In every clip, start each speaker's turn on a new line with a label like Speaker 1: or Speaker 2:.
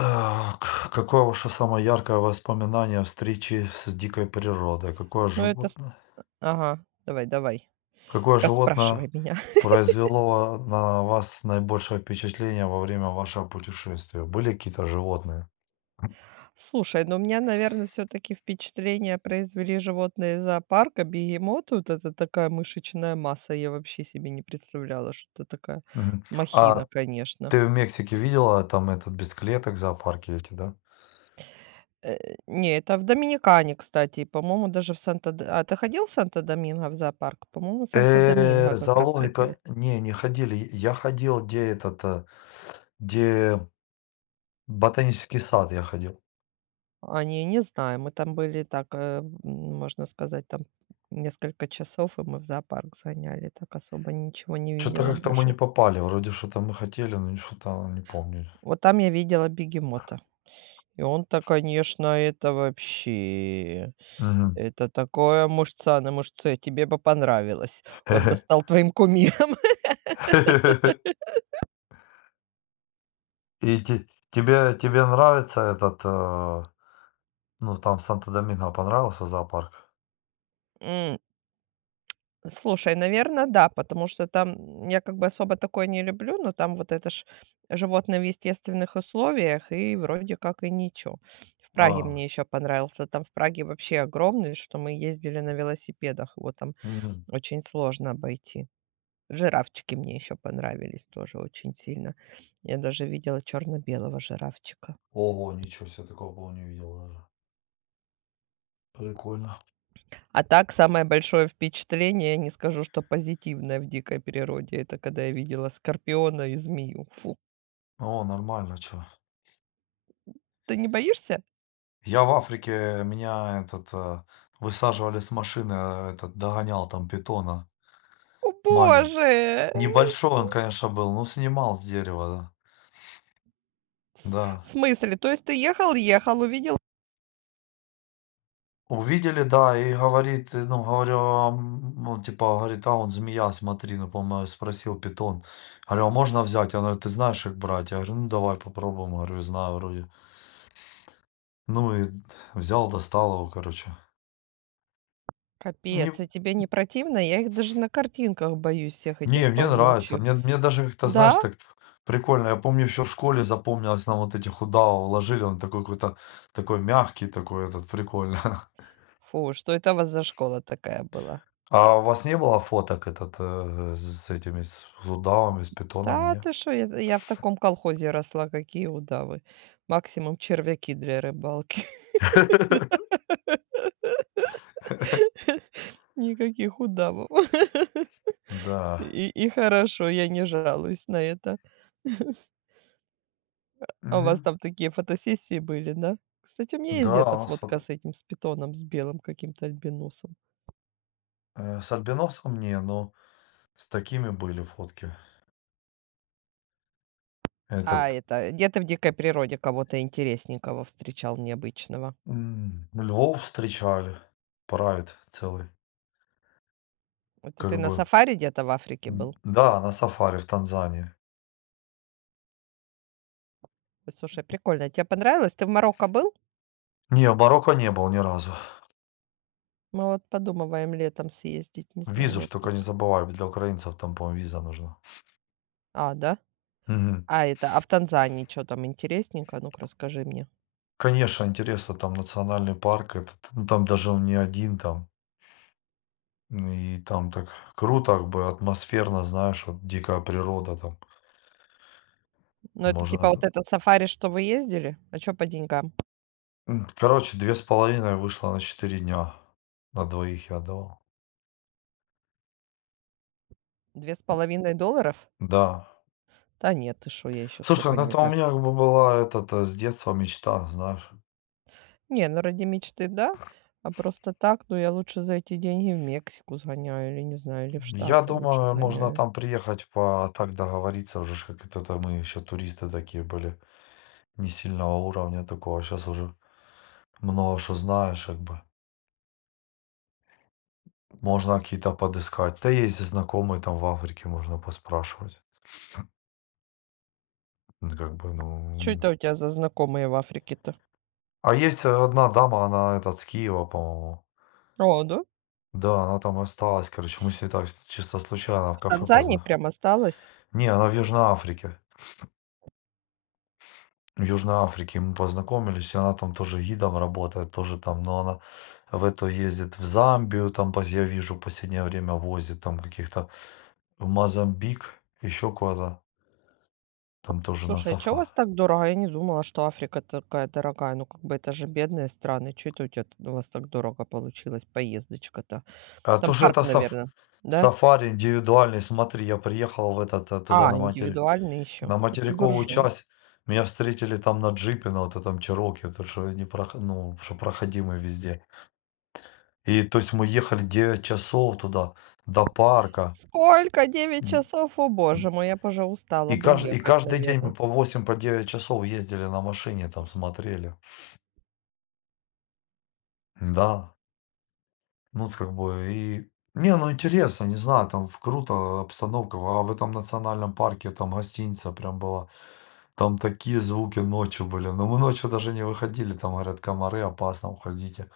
Speaker 1: А, Какое ваше самое яркое воспоминание о встрече с дикой природой? Какое
Speaker 2: Ну это ст
Speaker 1: животное,
Speaker 2: Ага, давай, давай,
Speaker 1: какое
Speaker 2: расспрашивай
Speaker 1: животное
Speaker 2: меня.
Speaker 1: произвело на вас наибольшее впечатление во время вашего путешествия? Были какие-то животные?
Speaker 2: Слушай, ну, у меня, наверное, все таки впечатление произвели животные из зоопарка. Бегемот, вот это такая мышечная масса. Я вообще себе не представляла, что это такая
Speaker 1: Мгм.
Speaker 2: махина,
Speaker 1: А
Speaker 2: конечно.
Speaker 1: ты в Мексике видела там этот без клеток зоопарки эти, да?
Speaker 2: Не, это в Доминикане, кстати, и, по-моему, даже в Санта. А ты ходил в Санта Доминго в зоопарк? По-моему, в Санта Доминго как раз ходили.
Speaker 1: Зоологика, не ходили. Я ходил, где этот, где ботанический сад я ходил.
Speaker 2: А, не, не знаю. Мы там были так, можно сказать, там несколько часов, и мы в зоопарк сгоняли. Так особо ничего не
Speaker 1: Что-то
Speaker 2: видела
Speaker 1: как-то мы
Speaker 2: больше.
Speaker 1: не попали, вроде что-то мы хотели, но что-то не помню.
Speaker 2: Вот там я видела бегемота. И он-то, конечно, это вообще
Speaker 1: Мгм.
Speaker 2: это такое мужца на мужце. Тебе бы понравилось. Он бы стал твоим кумиром.
Speaker 1: И те тебе тебе нравится этот, ну, там в Санто-Доминго понравился зоопарк?
Speaker 2: М. Слушай, наверное, да, потому что там я как бы особо такое не люблю, но там вот это ж животные в естественных условиях, и вроде как и ничего. В Праге мне
Speaker 1: А,
Speaker 2: еще понравился. Там в Праге вообще огромный, что мы ездили на велосипедах, его там
Speaker 1: мгм.
Speaker 2: очень сложно обойти. Жирафчики мне еще понравились тоже очень сильно. Я даже видела черно-белого жирафчика.
Speaker 1: Ого, ничего себе, такого, по-моему, не видел даже. Прикольно.
Speaker 2: А так, самое большое впечатление, не скажу, что позитивное в дикой природе, это когда я видела скорпиона и змею. Фу!
Speaker 1: О, нормально, чё.
Speaker 2: Ты не боишься?
Speaker 1: Я в Африке, меня этот, высаживали с машины, этот, догонял там питона
Speaker 2: О
Speaker 1: маленький.
Speaker 2: боже!
Speaker 1: Небольшой он, конечно, был, но снимал с дерева, да.
Speaker 2: С В
Speaker 1: Да.
Speaker 2: смысле? То есть ты ехал, увидел.
Speaker 1: Увидели, да, и говорит, ну, говорю, а, ну, типа, говорит, а он змея, смотри, ну, по-моему, спросил питон. Говорю, а можно взять? Она говорит, ты знаешь, как брать? Я говорю, ну, давай попробуем, говорю, я знаю вроде. Ну, и взял, достал его, короче. Не,
Speaker 2: Капец, и тебе не противно? Я их даже на картинках боюсь, всех
Speaker 1: не,
Speaker 2: этих
Speaker 1: мне нравится,
Speaker 2: ползучих.
Speaker 1: мне даже как-то, знаешь,
Speaker 2: Да?
Speaker 1: так прикольно. Я помню, еще в школе запомнилось, нам вот эти худава уложили, он такой какой-то, такой мягкий такой этот, прикольно.
Speaker 2: Фу, что это у вас за школа такая была?
Speaker 1: А у вас не было фоток этот с этими, с удавами, с питонами,
Speaker 2: Да
Speaker 1: не?
Speaker 2: ты что, я в таком колхозе росла, какие удавы. Максимум червяки для рыбалки. Никаких удавов.
Speaker 1: Да.
Speaker 2: И хорошо, я не жалуюсь на это. А у вас
Speaker 1: М,
Speaker 2: там такие фотосессии были, да? Кстати, у меня есть
Speaker 1: да,
Speaker 2: где-то
Speaker 1: у нас
Speaker 2: фотка
Speaker 1: фото
Speaker 2: с этим, с питоном, с белым каким-то альбиносом.
Speaker 1: с альбиносом не, но с такими были фотки.
Speaker 2: А
Speaker 1: Этот,
Speaker 2: это, где ты в дикой природе кого-то интересненького встречал, необычного?
Speaker 1: львов встречали, прайд целый,
Speaker 2: Это ты
Speaker 1: как
Speaker 2: на
Speaker 1: бы.
Speaker 2: сафари где-то в Африке был?
Speaker 1: Да, на сафари в Танзании.
Speaker 2: Ой, слушай, прикольно. Тебе понравилось? Ты в Марокко был?
Speaker 1: Не, в Марокко не был ни разу.
Speaker 2: Мы вот подумываем летом съездить, не знаю, в
Speaker 1: Визу ж только не
Speaker 2: отпуск.
Speaker 1: забывай, для украинцев там, по-моему, виза нужна.
Speaker 2: А, да?
Speaker 1: Мгм.
Speaker 2: А это, а в Танзании что там интересненько? Ну-ка, расскажи мне.
Speaker 1: Конечно, интересно, там национальный парк этот, ну, там даже он не один там. И там так круто, как бы атмосферно, знаешь, вот дикая природа там.
Speaker 2: Ну, это типа
Speaker 1: Можно
Speaker 2: вот этот сафари, что вы ездили? А что по деньгам?
Speaker 1: Короче, 2,5 вышло на 4 дня. На двоих я отдавал.
Speaker 2: 2,5 долларов?
Speaker 1: Да.
Speaker 2: Та нет, ты что, я еще
Speaker 1: Слушай,
Speaker 2: столько
Speaker 1: ну
Speaker 2: не
Speaker 1: это у
Speaker 2: за.
Speaker 1: меня как бы была этот, с детства мечта, знаешь.
Speaker 2: Не, ну ради мечты, да, а просто так, ну я лучше за эти деньги в Мексику сгоняю или, не знаю, или в
Speaker 1: Я
Speaker 2: Штаты лучше
Speaker 1: думаю, можно
Speaker 2: сгоняю.
Speaker 1: там приехать по так договориться уже, ж как это то мы еще туристы такие были, не сильного уровня такого. Сейчас уже много что знаешь, как бы. Можно какие-то подыскать. Да есть и знакомые там в Африке, можно поспрашивать. Ну, как бы, ну...
Speaker 2: А чё
Speaker 1: м.
Speaker 2: это у тебя за знакомые в Африке-то?
Speaker 1: А есть одна дама, она этот, с Киева, по-моему.
Speaker 2: О, да?
Speaker 1: Да, она там осталась, короче. Мы с ней так чисто случайно в
Speaker 2: В
Speaker 1: кафе
Speaker 2: Танзании
Speaker 1: познакомились.
Speaker 2: прям осталось?
Speaker 1: Не, она в Южной Африке. В Южной Африке мы познакомились, и она там тоже гидом работает, тоже там, но она в эту ездит в Замбию, там, я вижу, в последнее время возит там каких-то в Мозамбик, еще куда-то, там тоже на
Speaker 2: Слушай, а чё у
Speaker 1: сафа.
Speaker 2: вас так дорого? Я не думала, что Африка такая дорогая. Ну, как бы это же бедные страны. Чё это у тебя у вас так дорого получилась поездочка-то?
Speaker 1: А то,
Speaker 2: Там
Speaker 1: что
Speaker 2: парк,
Speaker 1: это
Speaker 2: наверное, да?
Speaker 1: сафари индивидуальный, смотри, я приехал в этот, туда
Speaker 2: А,
Speaker 1: на матери.
Speaker 2: индивидуальный еще.
Speaker 1: На
Speaker 2: Да ты
Speaker 1: материковую
Speaker 2: буржуй.
Speaker 1: часть меня встретили там на джипе, на вот этом Чероке, это что ну, что проходимый везде. И то есть мы ехали 9 часов туда, до парка.
Speaker 2: Сколько? Девять
Speaker 1: М,
Speaker 2: часов? О боже мой, я б уже устала
Speaker 1: И,
Speaker 2: бы
Speaker 1: кажд... и
Speaker 2: ехать,
Speaker 1: каждый день
Speaker 2: наверное.
Speaker 1: мы по 8, по 9 часов ездили на машине, там смотрели. Да. Ну, вот как бы Не, ну интересно, не знаю, там круто обстановка, а в этом национальном парке там гостиница прям была, там такие звуки ночью были, но мы ночью даже не выходили, там говорят, комары, опасно, уходите.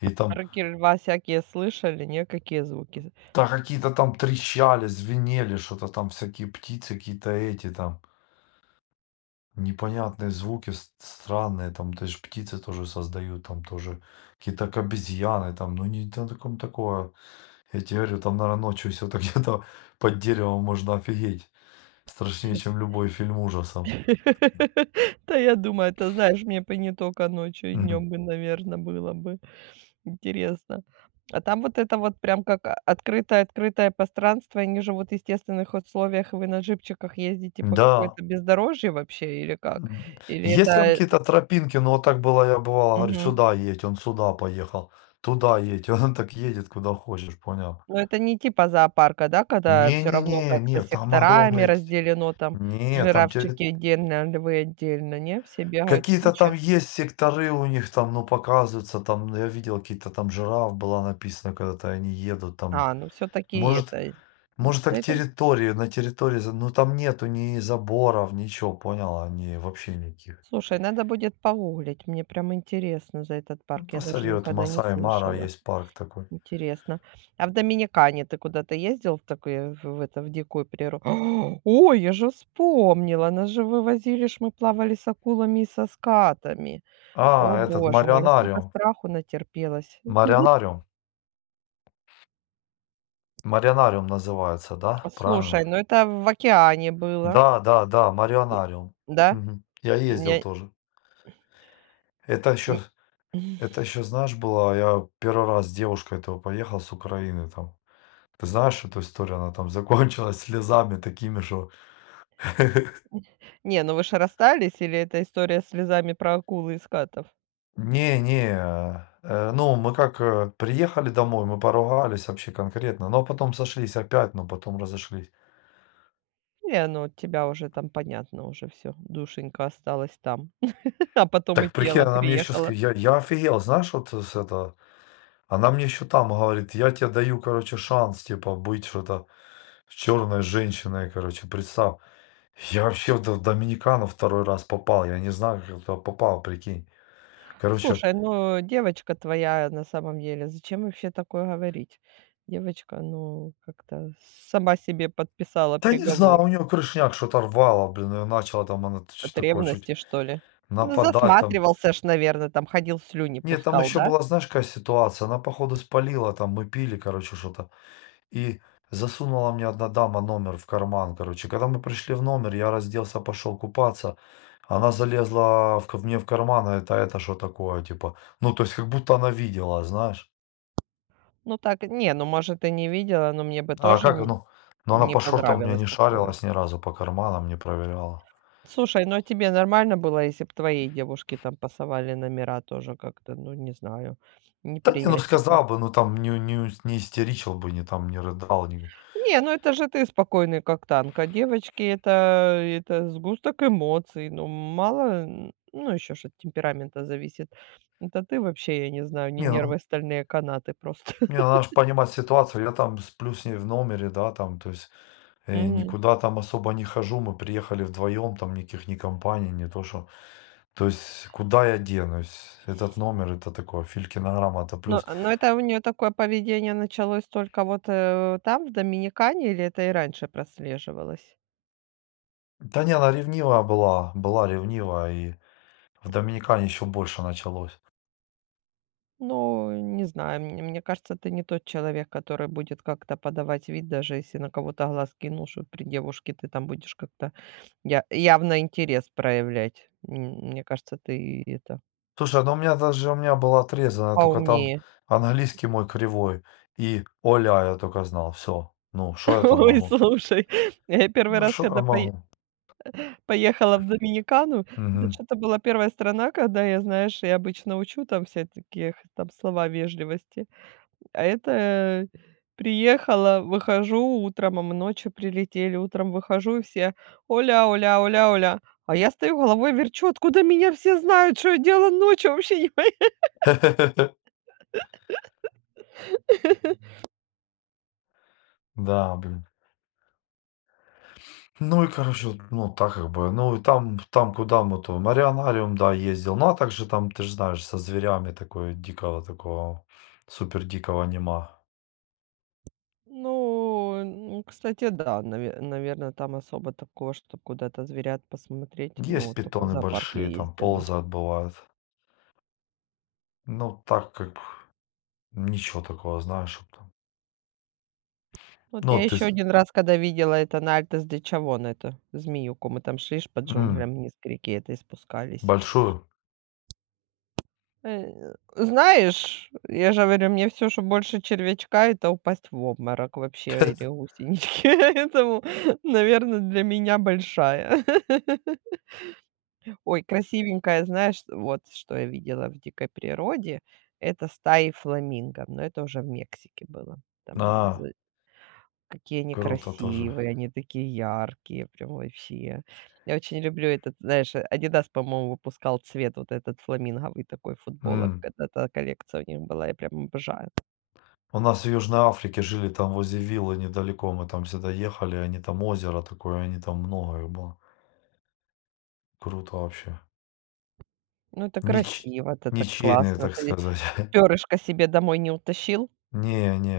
Speaker 1: И там,
Speaker 2: Рыки льва всякие слышали, не, какие звуки.
Speaker 1: да какие-то там трещали, звенели, что-то там всякие птицы, какие-то эти там. Непонятные звуки странные, там даже птицы тоже создают, там тоже какие-то как обезьяны, там, ну не там таком такое. Я тебе говорю, там, наверное, ночью все так где-то под деревом можно офигеть. Страшнее, чем любой фильм ужасов.
Speaker 2: Да я думаю, это, знаешь, мне бы не только ночью, и
Speaker 1: Мгм.
Speaker 2: днем бы, наверное, было бы интересно. А там вот это вот прям как о открытое-открытое пространство, и они живут в естественных условиях, и вы на джипчиках ездите по
Speaker 1: Да.
Speaker 2: какой-то бездорожье вообще или как?
Speaker 1: М.
Speaker 2: Или
Speaker 1: Есть там
Speaker 2: это
Speaker 1: какие-то тропинки, но вот так было, я бывало, говорю, сюда едь, он сюда поехал, туда едь, он так едет, куда хочешь, понял?
Speaker 2: Но это не типа зоопарка, да, когда все равно
Speaker 1: Не-не-не,
Speaker 2: как-то
Speaker 1: не, там
Speaker 2: секторами
Speaker 1: огромные.
Speaker 2: разделено, там
Speaker 1: Не, там территория.
Speaker 2: жирафчики отдельно, львы отдельно, не? Все бегают в
Speaker 1: Какие-то там
Speaker 2: куче?
Speaker 1: есть секторы у них там, ну, показываются там, ну, я видел какие-то там жираф была написана, когда-то они едут там.
Speaker 2: А, ну все таки
Speaker 1: Может
Speaker 2: это, м,
Speaker 1: может
Speaker 2: да
Speaker 1: так
Speaker 2: это.
Speaker 1: территории, на территории, за ну, там нету ни заборов, ничего, понял, они вообще никаких.
Speaker 2: Слушай, надо будет погуглить, мне прям интересно за этот
Speaker 1: Ну,
Speaker 2: парк, я даже
Speaker 1: посоветуй,
Speaker 2: никогда не
Speaker 1: Масаи Мара
Speaker 2: слышала.
Speaker 1: есть парк такой.
Speaker 2: Интересно. А в Доминикане ты куда-то ездил в такое в это, в дикую природу? Ой, я же вспомнила, нас же вывозили ж, мы плавали с акулами и со скатами. О
Speaker 1: А, этот
Speaker 2: боже мой, я столько страху натерпелась.
Speaker 1: Марионариум, Марионариум называется, да, правильно?
Speaker 2: Слушай, ну это в океане было.
Speaker 1: Да, да, да,
Speaker 2: И
Speaker 1: Марионариум.
Speaker 2: да?
Speaker 1: Мгм. Я ездил
Speaker 2: Не
Speaker 1: тоже. Это еще
Speaker 2: м
Speaker 1: Это еще, знаешь, была, я первый раз с девушкой этого поехал с Украины там. Ты знаешь эту историю, она там закончилась слезами такими, что
Speaker 2: Не, ну вы же расстались или это история с слезами про акулы и скатов?
Speaker 1: не-не, ну мы как приехали домой, мы поругались вообще конкретно, но потом сошлись опять, но потом разошлись.
Speaker 2: Не, ну от тебя уже там понятно уже все, душенька осталась там, а потом и
Speaker 1: Так прикинь,
Speaker 2: тело
Speaker 1: она мне еще
Speaker 2: приехало.
Speaker 1: сказала, я офигел, знаешь, вот с этого, она мне еще там говорит, я тебе даю, короче, шанс, типа, быть что-то черной женщиной, короче, представь. Я вообще в До Доминикану второй раз попал. Я не знаю, как я туда попал, прикинь. Короче,
Speaker 2: Слушай, ну девочка твоя на самом деле, зачем вообще такое говорить? Девочка, ну, как-то сама себе подписала
Speaker 1: да не
Speaker 2: приговор.
Speaker 1: знаю, у нее крышняк что-то рвало, блин, её начала там она т
Speaker 2: От
Speaker 1: чё-то такое чуть
Speaker 2: ревности, что ли? Ну,
Speaker 1: нападать там.
Speaker 2: засматривался ж, наверное там ходил, слюни
Speaker 1: Нет, там
Speaker 2: пускал,
Speaker 1: еще
Speaker 2: да?
Speaker 1: была, знаешь, какая ситуация? Она, походу, спалила там, мы пили, короче, что-то, и засунула мне одна дама номер в карман, короче. Когда мы пришли в номер, я разделся, пошел купаться, она залезла в ка мне в карман: а "Это что такое?" Типа, ну, то есть как будто она видела, знаешь.
Speaker 2: Ну так, не, ну, может, и не видела, но мне бы
Speaker 1: А
Speaker 2: тоже
Speaker 1: как,
Speaker 2: не
Speaker 1: ну, ну она
Speaker 2: не
Speaker 1: по шортам у меня
Speaker 2: понравилось
Speaker 1: не
Speaker 2: такое.
Speaker 1: шарилась ни разу, по карманам не проверяла.
Speaker 2: Слушай, ну а тебе нормально было, если бы твоей девушке там пасовали номера тоже как-то, ну, не знаю,
Speaker 1: Да не, ну
Speaker 2: неприятненько?
Speaker 1: сказал бы, ну там не истеричил бы, не там не рыдал. Не,
Speaker 2: Не, ну это же ты спокойный, как танк, а девочки — это сгусток эмоций. Ну, мало, н ну, еще ж от темперамента зависит. Это ты вообще, я не знаю, не
Speaker 1: не,
Speaker 2: нервы,
Speaker 1: ну,
Speaker 2: стальные канаты просто.
Speaker 1: не, ну, надо же понимать ситуацию. Я там сплю с ней в номере, да, там, то есть
Speaker 2: Мгм.
Speaker 1: никуда там особо не хожу. Мы приехали вдвоем, там никаких ни компаний, не то что. То есть куда я денусь? Этот номер, это такое, филькинограмма, это
Speaker 2: Но
Speaker 1: плюс.
Speaker 2: но это у нее такое поведение началось только вот, там, в Доминикане, или это и раньше прослеживалось?
Speaker 1: Да не, она ревнивая была, была ревнивая, и в Доминикане еще больше началось.
Speaker 2: Ну, не знаю, мне кажется, ты не тот человек, который будет как-то подавать вид, даже если на кого-то глаз кинул, что при девушке ты там будешь как-то я явно интерес проявлять. Мне кажется, ты это
Speaker 1: Слушай, ну у меня даже у меня была отрезана, только там
Speaker 2: поумнее.
Speaker 1: английский мой кривой и "оля" я только знал. Все, ну, что я там
Speaker 2: Ой,
Speaker 1: могу?
Speaker 2: слушай, я первый
Speaker 1: Ну,
Speaker 2: раз,
Speaker 1: что
Speaker 2: когда
Speaker 1: я могу?
Speaker 2: поехала в Доминикану. Это
Speaker 1: Мгм.
Speaker 2: что то была первая страна, когда я, знаешь, я обычно учу там все такие там слова вежливости. А это приехала, выхожу утром, а мы ночью прилетели. Утром выхожу, и все: «Оля, Оля, Оля, Оля». А я стою, головой верчу: откуда меня все знают, что я делала ночью, вообще не пой.
Speaker 1: Да, блин. Ну и, короче, вот, ну, так как бы, ну и там, куда мы то, Марианариум, да, ездил. Ну, а также там, ты ж знаешь, со зверями такое дикого такого, супер дикого нема.
Speaker 2: Ну, н ну, кстати, да, наверно, там особо такого, чтоб куда-то зверят посмотреть, ну,
Speaker 1: Есть
Speaker 2: вот только в
Speaker 1: питоны
Speaker 2: зоопарк я
Speaker 1: большие, там
Speaker 2: ездила.
Speaker 1: ползают, бывает. Ну, так как б ничего такого, знаешь, чтоб там.
Speaker 2: Вот я
Speaker 1: Ну, ты
Speaker 2: еще
Speaker 1: с
Speaker 2: один раз, когда видела это на Альтес де Чавон, эту змеюку. Мы там шли ж по
Speaker 1: М.
Speaker 2: джунглям вниз к реке этой спускались.
Speaker 1: Большую?
Speaker 2: Знаешь, я же говорю, мне все, что больше червячка — это упасть в обморок вообще или гусенички. Поэтому, наверное, для меня большая. Ой, красивенькая, знаешь, вот что я видела в дикой природе — это стаи фламинго, но это уже в Мексике было. Там.
Speaker 1: А,
Speaker 2: Какие они
Speaker 1: круто тоже.
Speaker 2: красивые, они такие яркие, прям вообще. Я очень люблю этот, знаешь, Adidas, по-моему, выпускал цвет вот этот фламинговый такой футболок.
Speaker 1: М.
Speaker 2: Когда-то коллекция у них была, я прям обожаю.
Speaker 1: У нас в Южной Африке жили, там возле виллы недалеко, мы там всегда ехали, они там озеро такое, они там много их было. Круто вообще.
Speaker 2: Ну, это
Speaker 1: Нич
Speaker 2: красиво, это так
Speaker 1: Ничейные,
Speaker 2: классно.
Speaker 1: так
Speaker 2: Ты
Speaker 1: сказать.
Speaker 2: перышко себе домой не утащил?
Speaker 1: Не, не.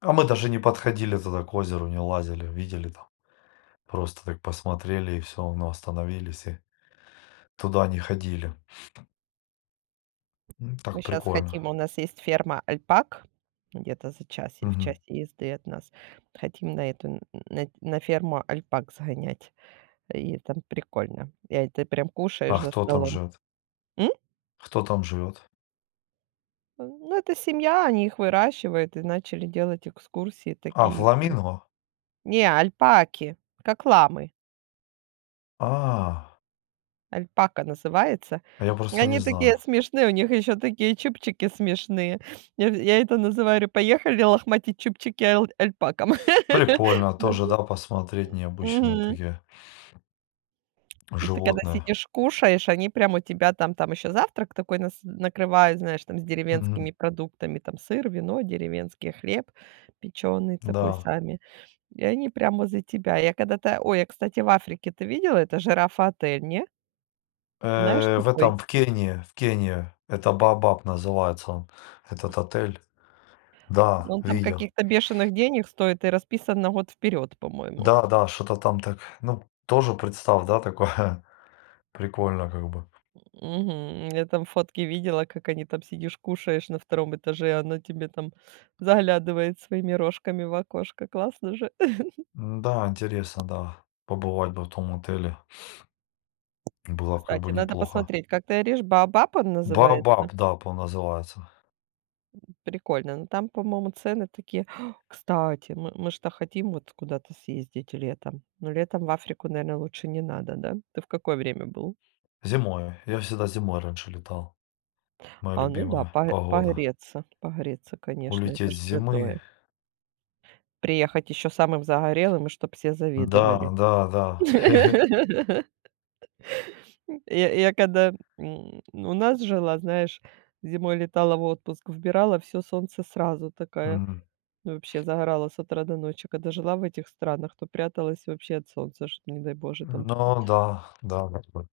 Speaker 1: А мы даже не подходили туда к озеру, не лазили, видели там. Просто так посмотрели и все, ну, остановились и туда не ходили.
Speaker 2: Мы
Speaker 1: Так
Speaker 2: сейчас
Speaker 1: прикольно.
Speaker 2: хотим, у нас есть ферма альпак где-то за час в
Speaker 1: Мгм.
Speaker 2: часе езды от нас. Хотим на эту, н на ферму альпак сгонять. И там прикольно. И это прям
Speaker 1: А
Speaker 2: кушаешь за
Speaker 1: кто там
Speaker 2: столом.
Speaker 1: живет?
Speaker 2: М?
Speaker 1: Кто там живет?
Speaker 2: Ну, это семья, они их выращивают и начали делать экскурсии
Speaker 1: А,
Speaker 2: такие. Их там
Speaker 1: фламинго?
Speaker 2: не, альпаки, как ламы.
Speaker 1: А.
Speaker 2: Альпака называется.
Speaker 1: А я
Speaker 2: И
Speaker 1: просто не
Speaker 2: они
Speaker 1: знал.
Speaker 2: такие смешные, у них еще такие чубчики смешные. Я это называю, говорю: «Поехали лохматить чубчики альпакам».
Speaker 1: Прикольно
Speaker 2: Да.
Speaker 1: тоже, да, посмотреть необычные
Speaker 2: Мгм.
Speaker 1: такие
Speaker 2: И ты когда
Speaker 1: животные.
Speaker 2: сидишь, кушаешь, они прям у тебя там еще завтрак такой нас накрывают, знаешь, там с
Speaker 1: Мгм.
Speaker 2: деревенскими продуктами, там сыр, вино, деревенский хлеб печеный такой
Speaker 1: Да.
Speaker 2: сами. И они прямо за тебя. Я когда-то ой, я, кстати, в Африке, ты видела это жирафа-отель, не? Знаешь
Speaker 1: В
Speaker 2: такой?
Speaker 1: этом, в Кении, это Баобаб называется он, этот отель. Да,
Speaker 2: Он там
Speaker 1: видел.
Speaker 2: каких-то бешеных денег стоит и расписан на год вперед, по-моему.
Speaker 1: Да, да, что-то там так, ну, тоже представь, да, такое прикольно как бы.
Speaker 2: Мгм. Я там фотки видела, как они там сидишь, кушаешь на втором этаже, а она тебе там заглядывает своими рожками в окошко. Классно же.
Speaker 1: Да, интересно, да, побывать бы в том отеле, было как бы
Speaker 2: Кстати, надо
Speaker 1: неплохо.
Speaker 2: посмотреть, как ты орешь, «Баобаб» он называется?
Speaker 1: Баобаб, да, по называется.
Speaker 2: Прикольно. Но там, по-моему, цены такие. Кстати, мы ж хотим вот куда-то съездить летом. Но летом в Африку, наверное, лучше не надо, да? Ты в какое время был?
Speaker 1: Зимой, я всегда зимой раньше летал, моя
Speaker 2: А, ну да,
Speaker 1: любимая
Speaker 2: пое
Speaker 1: погода.
Speaker 2: погреться, погреться, конечно, это
Speaker 1: Улететь
Speaker 2: же
Speaker 1: с зимы.
Speaker 2: святое. Приехать еще самым загорелым, и чтоб все завидовали.
Speaker 1: Да, да, да.
Speaker 2: Я когда, у нас жила, знаешь, зимой летала в отпуск, вбирала все солнце сразу, такая.
Speaker 1: Мгм.
Speaker 2: Ну, вообще загорала с утра до ночи. Когда жила в этих странах, то пряталась вообще от солнца, чтоб, не дай боже, там.
Speaker 1: Ну да, да. Вот, вот.